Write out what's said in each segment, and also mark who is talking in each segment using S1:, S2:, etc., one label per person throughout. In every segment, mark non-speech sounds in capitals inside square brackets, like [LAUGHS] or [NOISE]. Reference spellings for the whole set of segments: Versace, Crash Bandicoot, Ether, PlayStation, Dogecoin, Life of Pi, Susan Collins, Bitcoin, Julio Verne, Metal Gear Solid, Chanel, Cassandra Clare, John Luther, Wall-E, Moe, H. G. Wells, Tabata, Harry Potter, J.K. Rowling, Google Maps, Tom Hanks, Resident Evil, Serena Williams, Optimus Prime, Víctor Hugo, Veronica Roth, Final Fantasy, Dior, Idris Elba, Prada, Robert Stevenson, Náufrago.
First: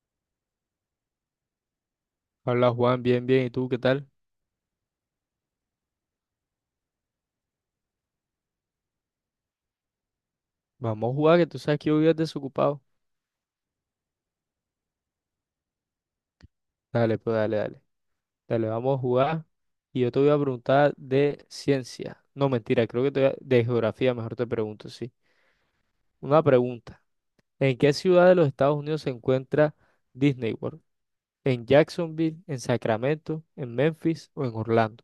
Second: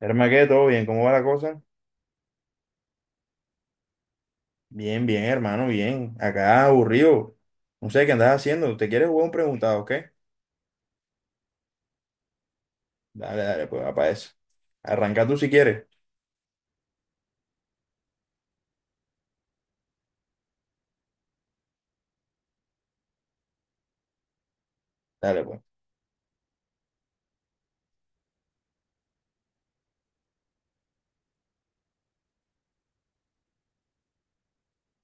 S1: Hermano, ¿qué? ¿Todo bien? ¿Cómo va la cosa?
S2: Hola Juan, bien, bien. ¿Y tú qué tal?
S1: Bien, bien, hermano, bien. Acá aburrido. No sé qué andas haciendo. ¿Te quieres jugar un preguntado, o qué?
S2: Vamos a jugar, que tú sabes que yo vivo desocupado.
S1: Dale, dale, pues, va para eso. Arranca tú si quieres.
S2: Dale, pues dale, dale. Dale, vamos a jugar. Y yo te voy a preguntar de ciencia. No, mentira, creo que de geografía, mejor te pregunto, sí.
S1: Dale, pues.
S2: Una pregunta. ¿En qué ciudad de los Estados Unidos se encuentra Disney World? ¿En Jacksonville, en Sacramento, en Memphis o en Orlando?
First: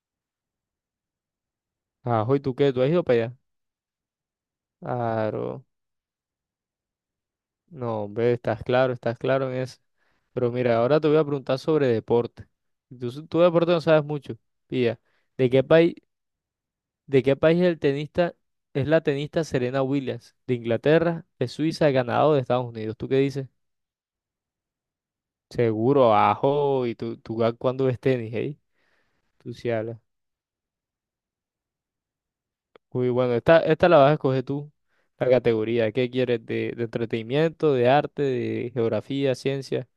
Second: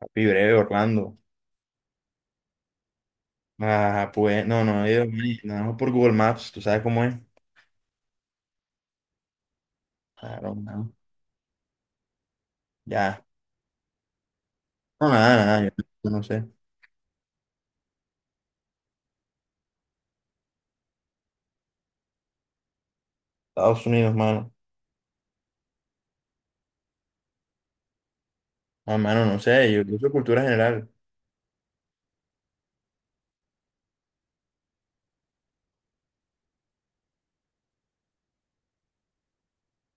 S1: Papi breve, Orlando.
S2: Ajo, ¿y tú qué? ¿Tú has ido para allá?
S1: Ah, pues, no, no, yo, mani,
S2: Claro.
S1: no, por Google Maps, tú sabes cómo es.
S2: No, hombre, estás claro en eso. Pero
S1: Claro,
S2: mira,
S1: no.
S2: ahora te voy a preguntar sobre deporte. Y tú,
S1: Ya.
S2: tú de deporte no sabes mucho. Pilla,
S1: No, nada,
S2: ¿de
S1: nada,
S2: qué
S1: yo,
S2: país,
S1: yo no sé.
S2: de qué país es el tenista, es la tenista Serena Williams? ¿De Inglaterra, de Suiza, de Canadá o de Estados Unidos? ¿Tú qué dices?
S1: Estados Unidos, mano.
S2: Seguro, ajo, y tú cuándo ves tenis, ¿eh?
S1: Ah, mano, no
S2: Tú sí
S1: sé, yo,
S2: hablas.
S1: yo soy cultura general.
S2: Muy bueno, esta la vas a escoger tú, la categoría. ¿Qué quieres? De entretenimiento, de arte, de geografía, ciencia?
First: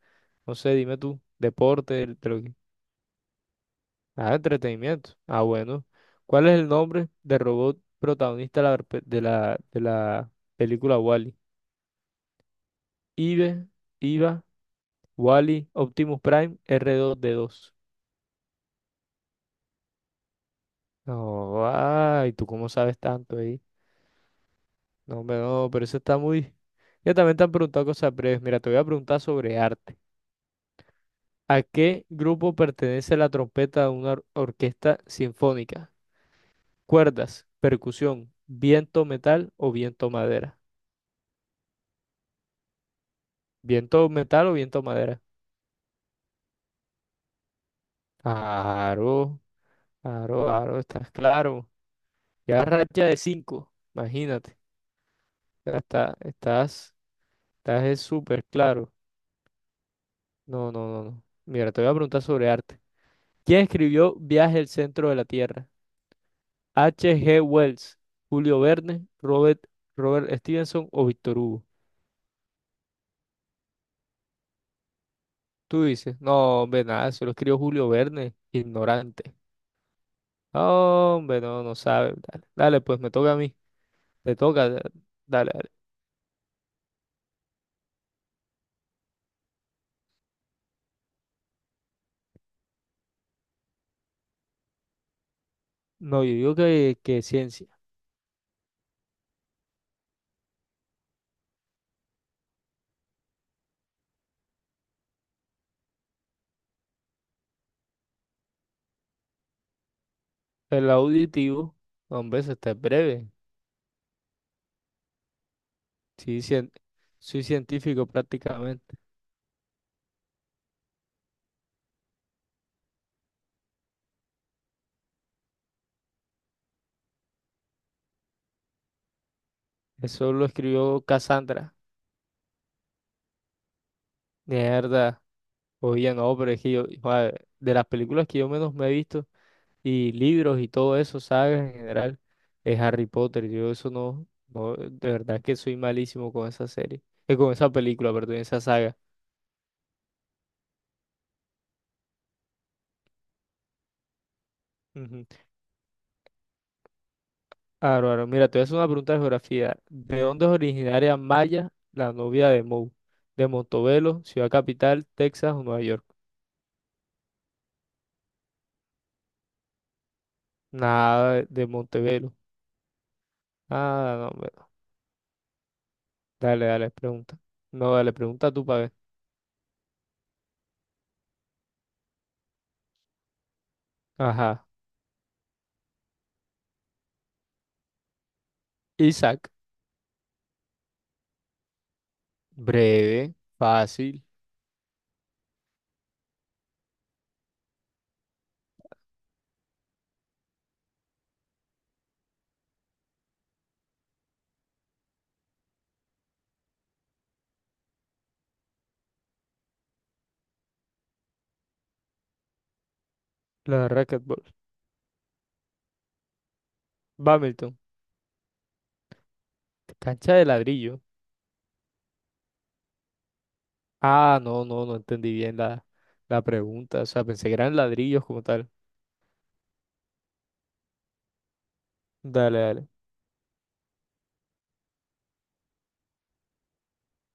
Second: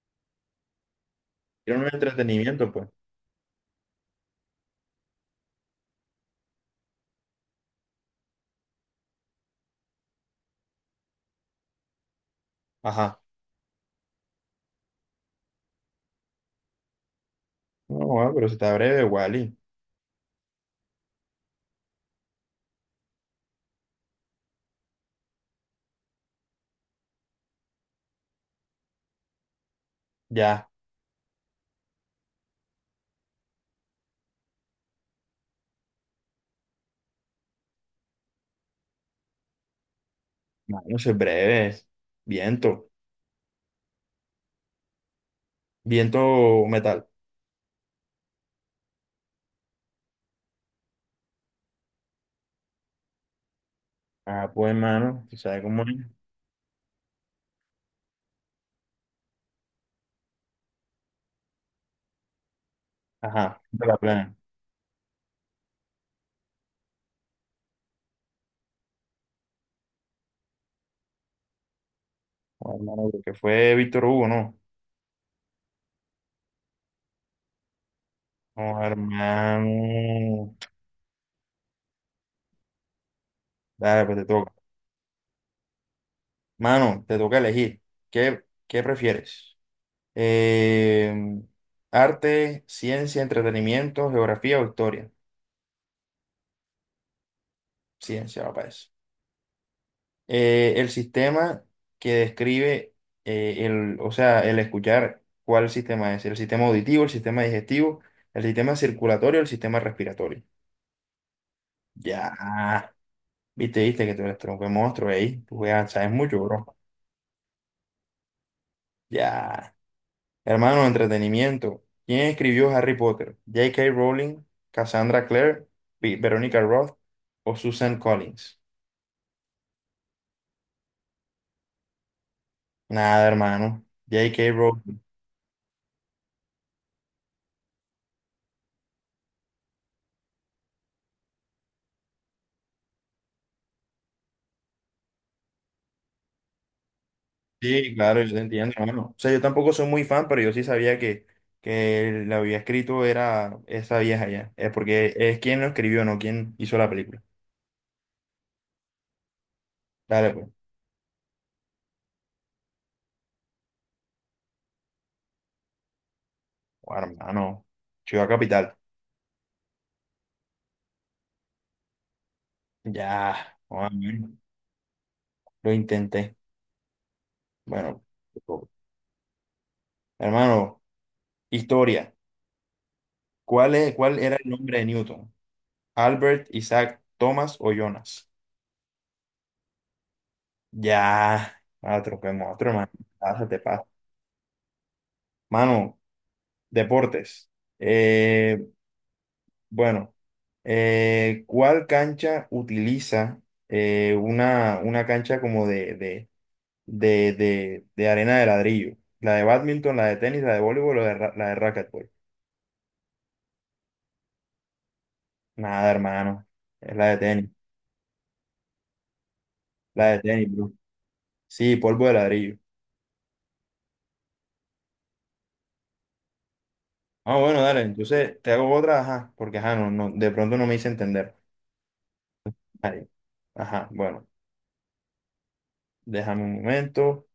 S2: No sé, dime tú.
S1: Quiero un
S2: Deporte, de,
S1: entretenimiento, pues.
S2: ah, entretenimiento. Ah, bueno. ¿Cuál es el nombre del robot protagonista de la, pe- de la película Wall-E?
S1: Ajá.
S2: Ive, Iva, Wall-E, Optimus Prime, R2-D2.
S1: No, ah, pero si está breve, Wally.
S2: No, ay, ¿tú cómo sabes tanto ahí? No, hombre, no, pero eso está muy... Ya también te han preguntado cosas breves. Mira, te voy a preguntar sobre arte.
S1: Ya.
S2: ¿A qué grupo pertenece la trompeta de una orquesta sinfónica? ¿Cuerdas, percusión, viento metal o viento madera?
S1: Mano, eso es breve. Viento.
S2: ¿Viento metal o viento madera?
S1: Viento o metal.
S2: Claro, claro, claro, estás claro. Ya racha de cinco,
S1: Ah,
S2: imagínate.
S1: pues hermano, tú sabes
S2: Ya
S1: cómo es.
S2: está, estás es súper claro. No, no, no, no. Mira, te voy a preguntar sobre arte.
S1: Ajá,
S2: ¿Quién
S1: de la
S2: escribió
S1: plana.
S2: Viaje al centro de la Tierra? H. G. Wells, Julio Verne, Robert Stevenson o Víctor Hugo.
S1: Oh, hermano, creo que fue Víctor Hugo, ¿no?
S2: Tú dices, no, hombre, nada, eso lo escribió Julio Verne,
S1: Oh,
S2: ignorante.
S1: hermano.
S2: No, hombre, no, no sabe. Dale, dale, pues me toca a mí.
S1: Dale, pues te
S2: Te
S1: toca.
S2: toca, dale, dale.
S1: Mano, te toca elegir. ¿Qué prefieres? Eh, arte, ciencia, entretenimiento, geografía o historia.
S2: No, yo digo que, ciencia.
S1: Ciencia, papá. El sistema que describe o sea, el escuchar cuál sistema es, el sistema auditivo, el sistema digestivo, el sistema circulatorio, el sistema respiratorio.
S2: El auditivo, hombre, eso está
S1: Ya,
S2: breve.
S1: viste, viste que tú eres tronco de monstruo ahí, tú juegas, sabes
S2: Sí,
S1: mucho,
S2: cien-
S1: bro.
S2: Soy científico prácticamente.
S1: Ya, hermano, entretenimiento. ¿Quién escribió Harry Potter? J.K. Rowling, Cassandra Clare, Veronica Roth o Susan Collins?
S2: Eso lo escribió Cassandra.
S1: Nada, hermano. J.K. Rowling.
S2: Mierda. Oye, no, pero es que yo, joder, de las películas que yo menos me he visto y libros y todo eso, sagas en general, es Harry Potter. Yo eso no, no, de verdad que soy malísimo con esa serie. Con esa
S1: Sí,
S2: película,
S1: claro, yo
S2: perdón,
S1: te
S2: esa
S1: entiendo,
S2: saga.
S1: hermano. O sea, yo tampoco soy muy fan, pero yo sí sabía que la había escrito era esa vieja ya. Es porque es quien lo escribió, no quien hizo la película.
S2: Aro, aro. Mira, te voy a hacer una pregunta de geografía. ¿De
S1: Dale,
S2: dónde
S1: pues.
S2: es originaria Maya, la novia de Moe? ¿De Montevelo, Ciudad Capital, Texas o Nueva York?
S1: Bueno, hermano, Ciudad Capital.
S2: Nada de Montevelo.
S1: Ya,
S2: Ah, no,
S1: bueno,
S2: hombre.
S1: lo intenté.
S2: Dale, dale, pregunta. No,
S1: Bueno,
S2: dale, pregunta tú para ver.
S1: hermano, historia. ¿Cuál era el
S2: Ajá.
S1: nombre de Newton? ¿Albert, Isaac, Thomas o Jonas?
S2: Isaac.
S1: Ya, otro, otro, hermano.
S2: Breve,
S1: Pásate, pasa.
S2: fácil.
S1: Mano, deportes. Eh, Bueno, ¿cuál cancha utiliza una cancha como de arena de ladrillo? La de bádminton, la de tenis, la de voleibol o la de, la de racquetball.
S2: La de racquetball.
S1: Nada, hermano. Es la de tenis.
S2: Bamilton.
S1: La de
S2: Cancha de
S1: tenis, bro.
S2: ladrillo.
S1: Sí, polvo de ladrillo.
S2: Ah, no, no, no entendí bien la pregunta. O sea,
S1: Ah,
S2: pensé que
S1: bueno,
S2: eran
S1: dale.
S2: ladrillos
S1: Entonces
S2: como
S1: te hago
S2: tal.
S1: otra, ajá, porque ajá, no, no, de pronto no me hice entender.
S2: Dale, dale.
S1: Ahí. Ajá, bueno, déjame un momento.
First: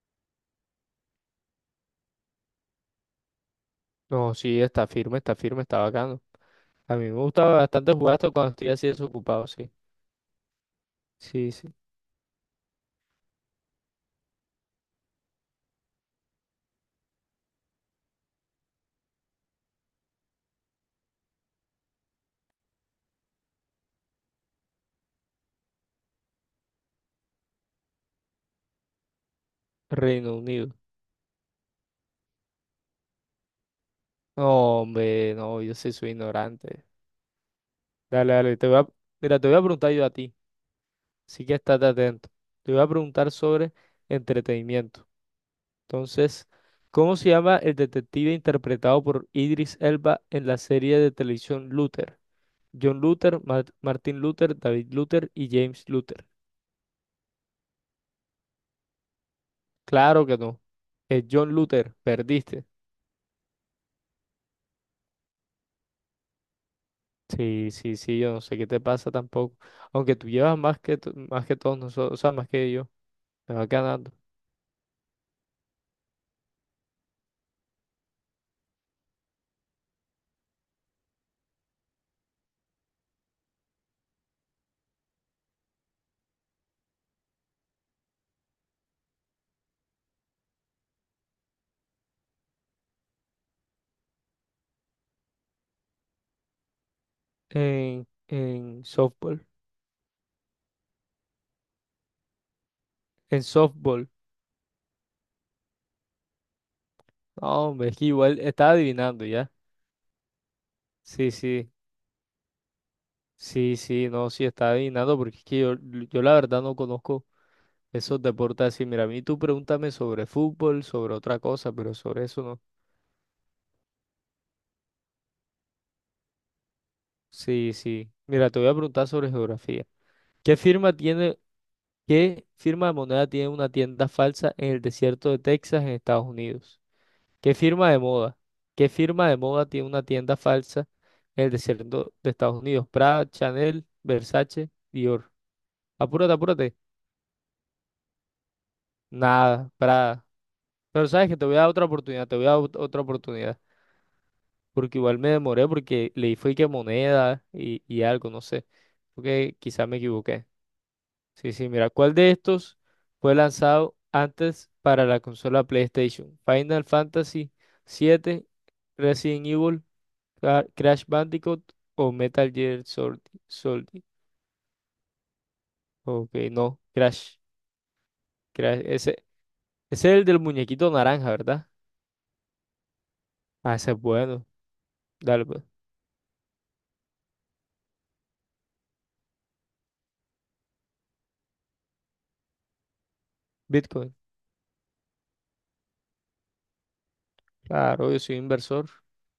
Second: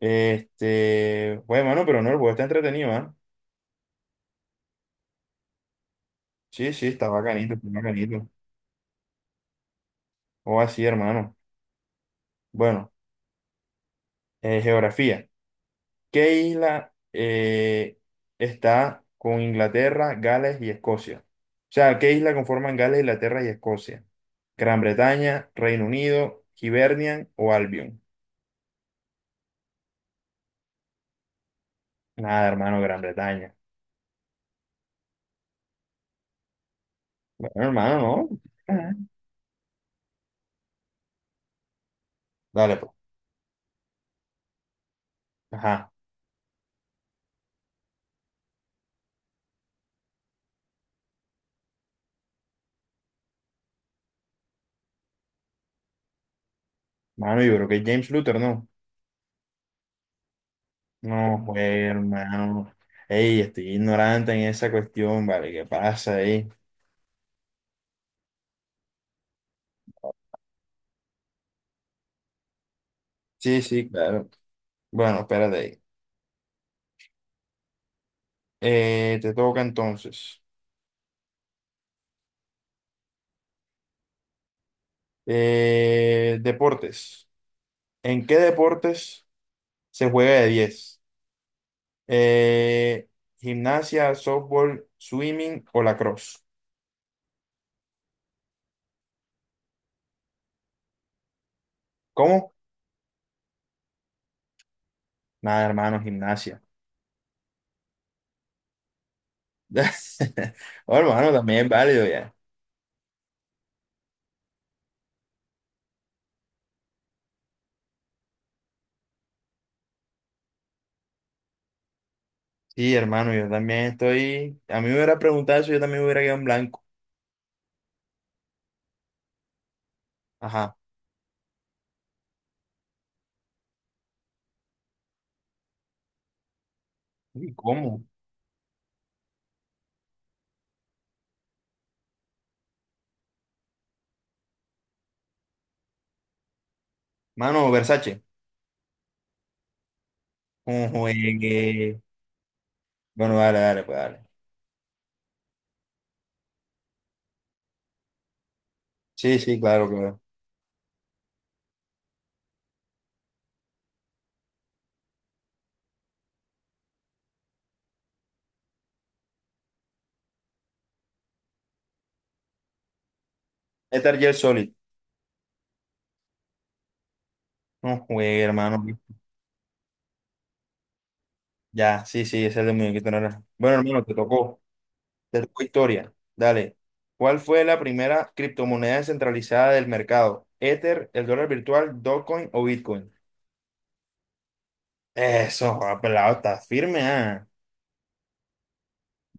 S1: Este, bueno, mano, pero no, el juego está entretenido, ¿ah?
S2: No, sí, está firme, está firme, está bacano.
S1: Sí, sí,
S2: A mí
S1: está
S2: me
S1: bacanito,
S2: gustaba
S1: está
S2: bastante jugar
S1: bacanito.
S2: esto cuando estoy así desocupado, sí.
S1: O así, hermano.
S2: Sí, sí.
S1: Bueno, geografía. ¿Qué isla está con Inglaterra, Gales y Escocia? O sea, ¿qué isla conforman Gales, Inglaterra y Escocia? Gran Bretaña, Reino Unido, Hibernian o Albion.
S2: Reino Unido.
S1: Nada, hermano, Gran Bretaña.
S2: No, hombre, no, yo sí soy ignorante.
S1: Bueno, hermano, no.
S2: Dale, dale, te voy a...
S1: Ajá.
S2: Mira, te voy a preguntar yo a ti, así que estate atento. Te
S1: Dale,
S2: voy a
S1: pues.
S2: preguntar sobre entretenimiento.
S1: Ajá.
S2: Entonces, ¿cómo se llama el detective interpretado por Idris Elba en la serie de televisión Luther? John Luther, Martin Luther, David Luther y James Luther.
S1: Mano, yo creo que es James Luther, ¿no?
S2: Claro que no. Es
S1: No,
S2: John
S1: pues,
S2: Luther, perdiste.
S1: hermano. Ey, estoy ignorante en esa cuestión, ¿vale? ¿Qué pasa ahí?
S2: Sí, sí, sí, yo no sé qué te pasa tampoco. Aunque tú llevas más que, más que todos nosotros, o sea, más que yo, me
S1: Sí,
S2: va
S1: sí,
S2: ganando.
S1: claro. Bueno, espérate ahí. Te toca entonces. Deportes. ¿En qué deportes se juega de 10? Eh, gimnasia, softball, swimming o lacrosse.
S2: En softball,
S1: ¿Cómo?
S2: en softball,
S1: Nada, hermano, gimnasia.
S2: No, hombre, es que igual estaba adivinando ya.
S1: [LAUGHS] Oh,
S2: Sí,
S1: hermano, también es
S2: sí,
S1: válido ya.
S2: sí, sí, no, sí, estaba adivinando porque es que yo la verdad no conozco esos deportes así. Mira, a mí tú pregúntame sobre fútbol, sobre otra cosa, pero sobre eso no.
S1: Sí, hermano, yo también estoy. A mí me hubiera preguntado eso, yo también me hubiera quedado en blanco.
S2: Sí, sí. Mira, te voy a preguntar sobre geografía. ¿Qué
S1: Ajá.
S2: firma tiene ¿Qué firma de moneda tiene una tienda falsa en el desierto de Texas, en Estados Unidos?
S1: Uy,
S2: ¿Qué firma de
S1: ¿cómo?
S2: moda? ¿Qué firma de moda tiene una tienda falsa en el desierto de Estados Unidos? Prada, Chanel, Versace, Dior. Apúrate, apúrate.
S1: Mano, Versace.
S2: Nada, Prada.
S1: Un
S2: Pero sabes que te voy a dar otra
S1: juegue.
S2: oportunidad, te voy a dar otra
S1: Bueno, dale,
S2: oportunidad.
S1: dale, pues dale.
S2: Porque igual me demoré porque leí fue que moneda y algo, no sé.
S1: Sí,
S2: Porque
S1: sí, claro,
S2: quizás me
S1: claro.
S2: equivoqué. Sí, sí, mira, ¿cuál de estos fue lanzado antes para la consola PlayStation? Final Fantasy VII, Resident Evil, Crash Bandicoot o Metal Gear Solid. Solid.
S1: Metal Gear Solid.
S2: Ok, no, Crash.
S1: No juegue,
S2: Crash.
S1: hermano.
S2: Ese es el del muñequito naranja, ¿verdad?
S1: Ya, sí, sí, ese es el de muñequito naranja.
S2: Ah,
S1: Bueno,
S2: ese es
S1: hermano, te
S2: bueno.
S1: tocó. Te
S2: Dale, pues.
S1: tocó historia. Dale. ¿Cuál fue la primera criptomoneda descentralizada del mercado? ¿Ether, el dólar virtual, Dogecoin o Bitcoin?
S2: Bitcoin.
S1: Eso, joda, pelado, está firme, ah.
S2: Claro, yo soy inversor.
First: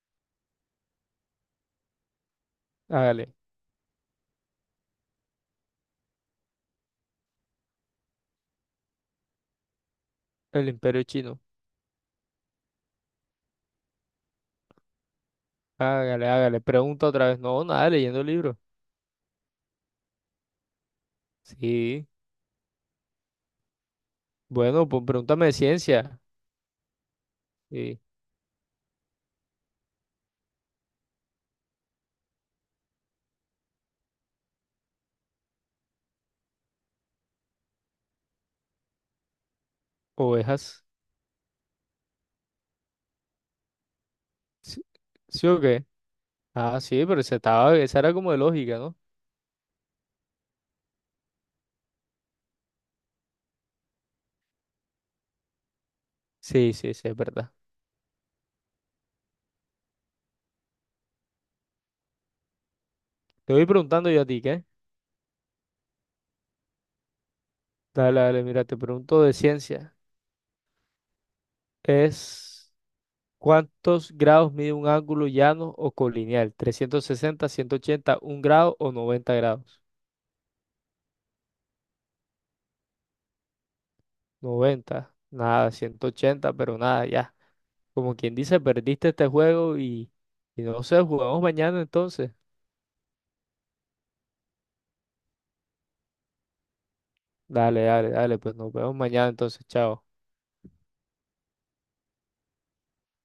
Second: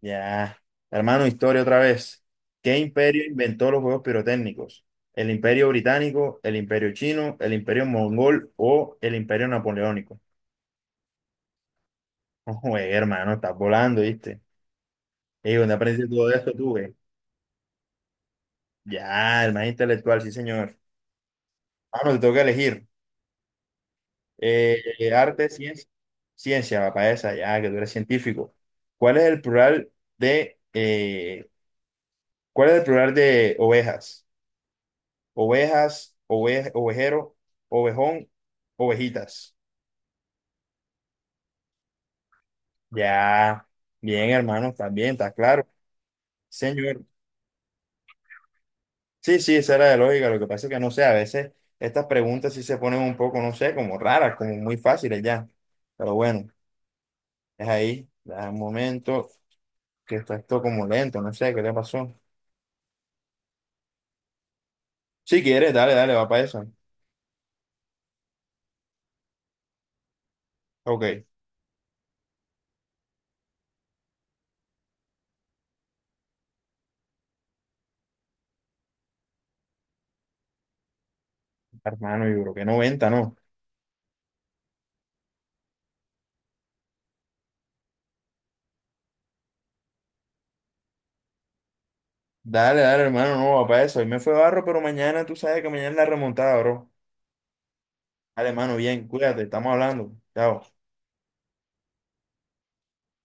S1: Ya. Hermano, historia otra vez. ¿Qué imperio
S2: Hágale.
S1: inventó los juegos pirotécnicos? ¿El imperio británico, el imperio chino, el imperio mongol o el imperio napoleónico?
S2: El imperio chino.
S1: No juegue, hermano, estás volando, ¿viste? Ey, ¿dónde aprendiste
S2: Hágale,
S1: todo esto
S2: hágale.
S1: tú, güey?
S2: Pregunta otra vez. No, nada, leyendo el libro.
S1: Ya, el más intelectual, sí, señor. Ah,
S2: Sí.
S1: no, te tengo que elegir.
S2: Bueno, pues pregúntame
S1: Arte,
S2: de
S1: ciencia.
S2: ciencia.
S1: Ciencia, papá, esa, ya, que tú eres
S2: Sí.
S1: científico. ¿Cuál es el plural de, eh, ¿Cuál es el plural de ovejas? Ovejas, ovejero, ovejón, ovejitas.
S2: Ovejas.
S1: Ya, bien, hermano,
S2: ¿Sí,
S1: también, está
S2: sí o
S1: claro.
S2: qué? Ah,
S1: Señor.
S2: sí, pero esa, estaba, esa era como de lógica, ¿no?
S1: Sí, sí, esa era de lógica. Lo que pasa es que no sé, a veces estas preguntas sí se ponen un poco, no sé, como raras, como muy fáciles ya. Pero bueno.
S2: Sí, sí, sí, es verdad.
S1: Es ahí, da un momento que está esto como lento, no sé qué le pasó.
S2: Te voy preguntando yo a ti, ¿qué?
S1: Si quieres, dale, dale, va para eso.
S2: Dale, dale, mira, te pregunto de ciencia.
S1: Ok,
S2: Es ¿cuántos grados mide un ángulo llano o colineal? 360, 180, 1 grado o 90 grados.
S1: hermano, yo creo que 90, ¿no?
S2: 90, nada. 180, pero nada, ya. Como quien dice, perdiste este juego y no sé, jugamos mañana entonces.
S1: Dale, dale, hermano, no va para eso. Hoy me fue barro, pero mañana tú sabes que mañana es la remontada, bro.
S2: Dale, dale, dale,
S1: Dale,
S2: pues nos
S1: hermano,
S2: vemos
S1: bien,
S2: mañana
S1: cuídate,
S2: entonces,
S1: estamos
S2: chao.
S1: hablando. Chao.